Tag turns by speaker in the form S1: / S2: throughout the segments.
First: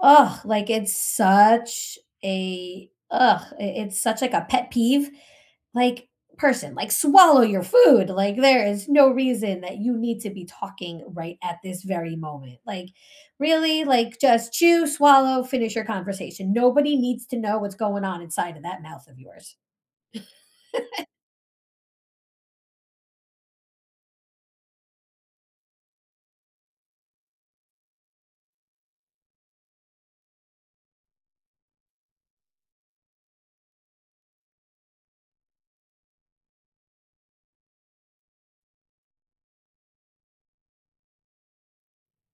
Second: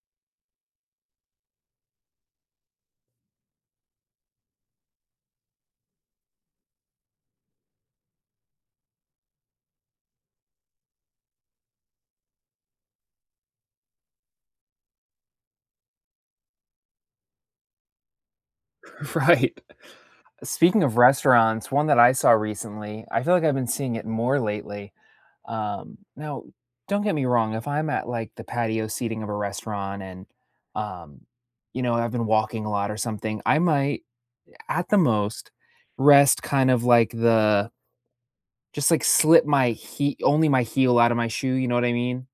S1: Ugh, like, it's such a ugh, it it's such, like, a pet peeve, like, person, like, "Swallow your food." Like, there is no reason that you need to be talking right at this very moment, like, really, like, just chew, swallow, finish your conversation, nobody needs to know what's going on inside of that mouth of yours.
S2: Right, speaking of restaurants, one that I saw recently, I feel like, I've been seeing it more lately um, now, don't get me wrong, if I'm at, like, the patio seating of a restaurant and, um, you know, I've been walking a lot or something, I might, at the most, rest, kind of like, the Just, like, slip my hee only my heel out of my shoe, you know what I mean,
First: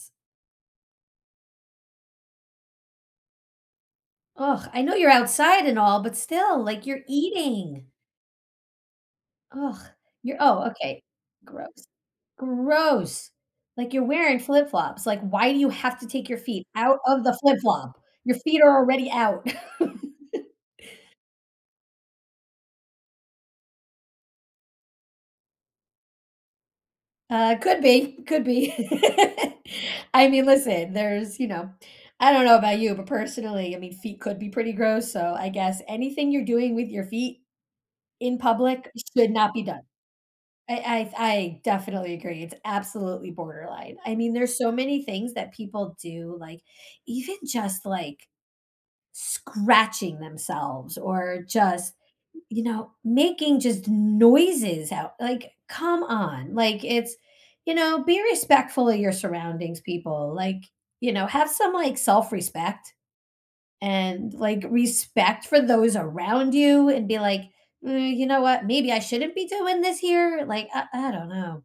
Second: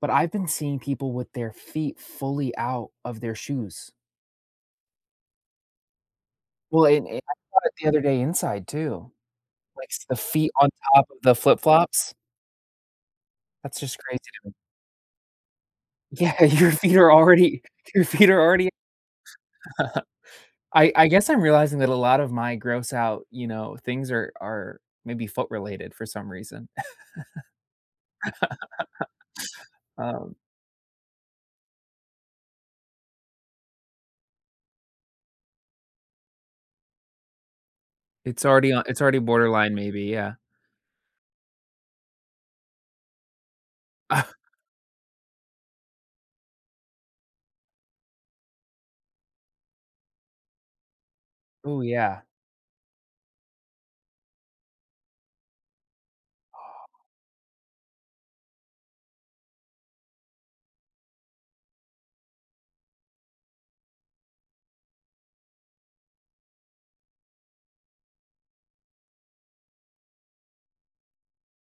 S2: but I've been seeing people with their feet fully out of their shoes.
S1: Ugh, I know you're outside and all, but still, like,
S2: Well,
S1: you're
S2: and and I saw it
S1: eating.
S2: the other day inside, too,
S1: Ugh,
S2: like, the
S1: you're
S2: feet
S1: oh,
S2: on
S1: okay,
S2: top of the flip
S1: gross,
S2: flops?
S1: gross,
S2: That's
S1: like,
S2: just
S1: you're
S2: crazy
S1: wearing
S2: to me.
S1: flip flops, like, "Why do you have to take
S2: Yeah,
S1: your feet
S2: your feet
S1: out
S2: are
S1: of the flip
S2: already
S1: flop?
S2: your feet
S1: Your
S2: are
S1: feet
S2: already
S1: are already out."
S2: I I guess I'm realizing that a lot of my gross out, you know, things are are maybe foot-related for some reason,
S1: Ah, could be could be, I
S2: um
S1: mean, listen, there's you know, I don't know about you, but personally, I mean, feet could be pretty gross, so, I guess, anything you're doing with your feet in
S2: It's already on
S1: public
S2: it's already
S1: should not be
S2: borderline,
S1: done.
S2: maybe, yeah.
S1: I I I definitely agree, it's absolutely borderline. I mean,
S2: Ugh!
S1: there's so many things that people do, like, even just like, scratching themselves or
S2: Ooh,
S1: just,
S2: yeah.
S1: m you know, making just noises out like, come on, like,
S2: Oh.
S1: it's you know, be respectful of your surroundings, people, like, you know, have some, like, self-respect and, like, respect for those around you and be, like, uh, "You know what? Maybe I shouldn't be doing this here?" Like, I I don't know.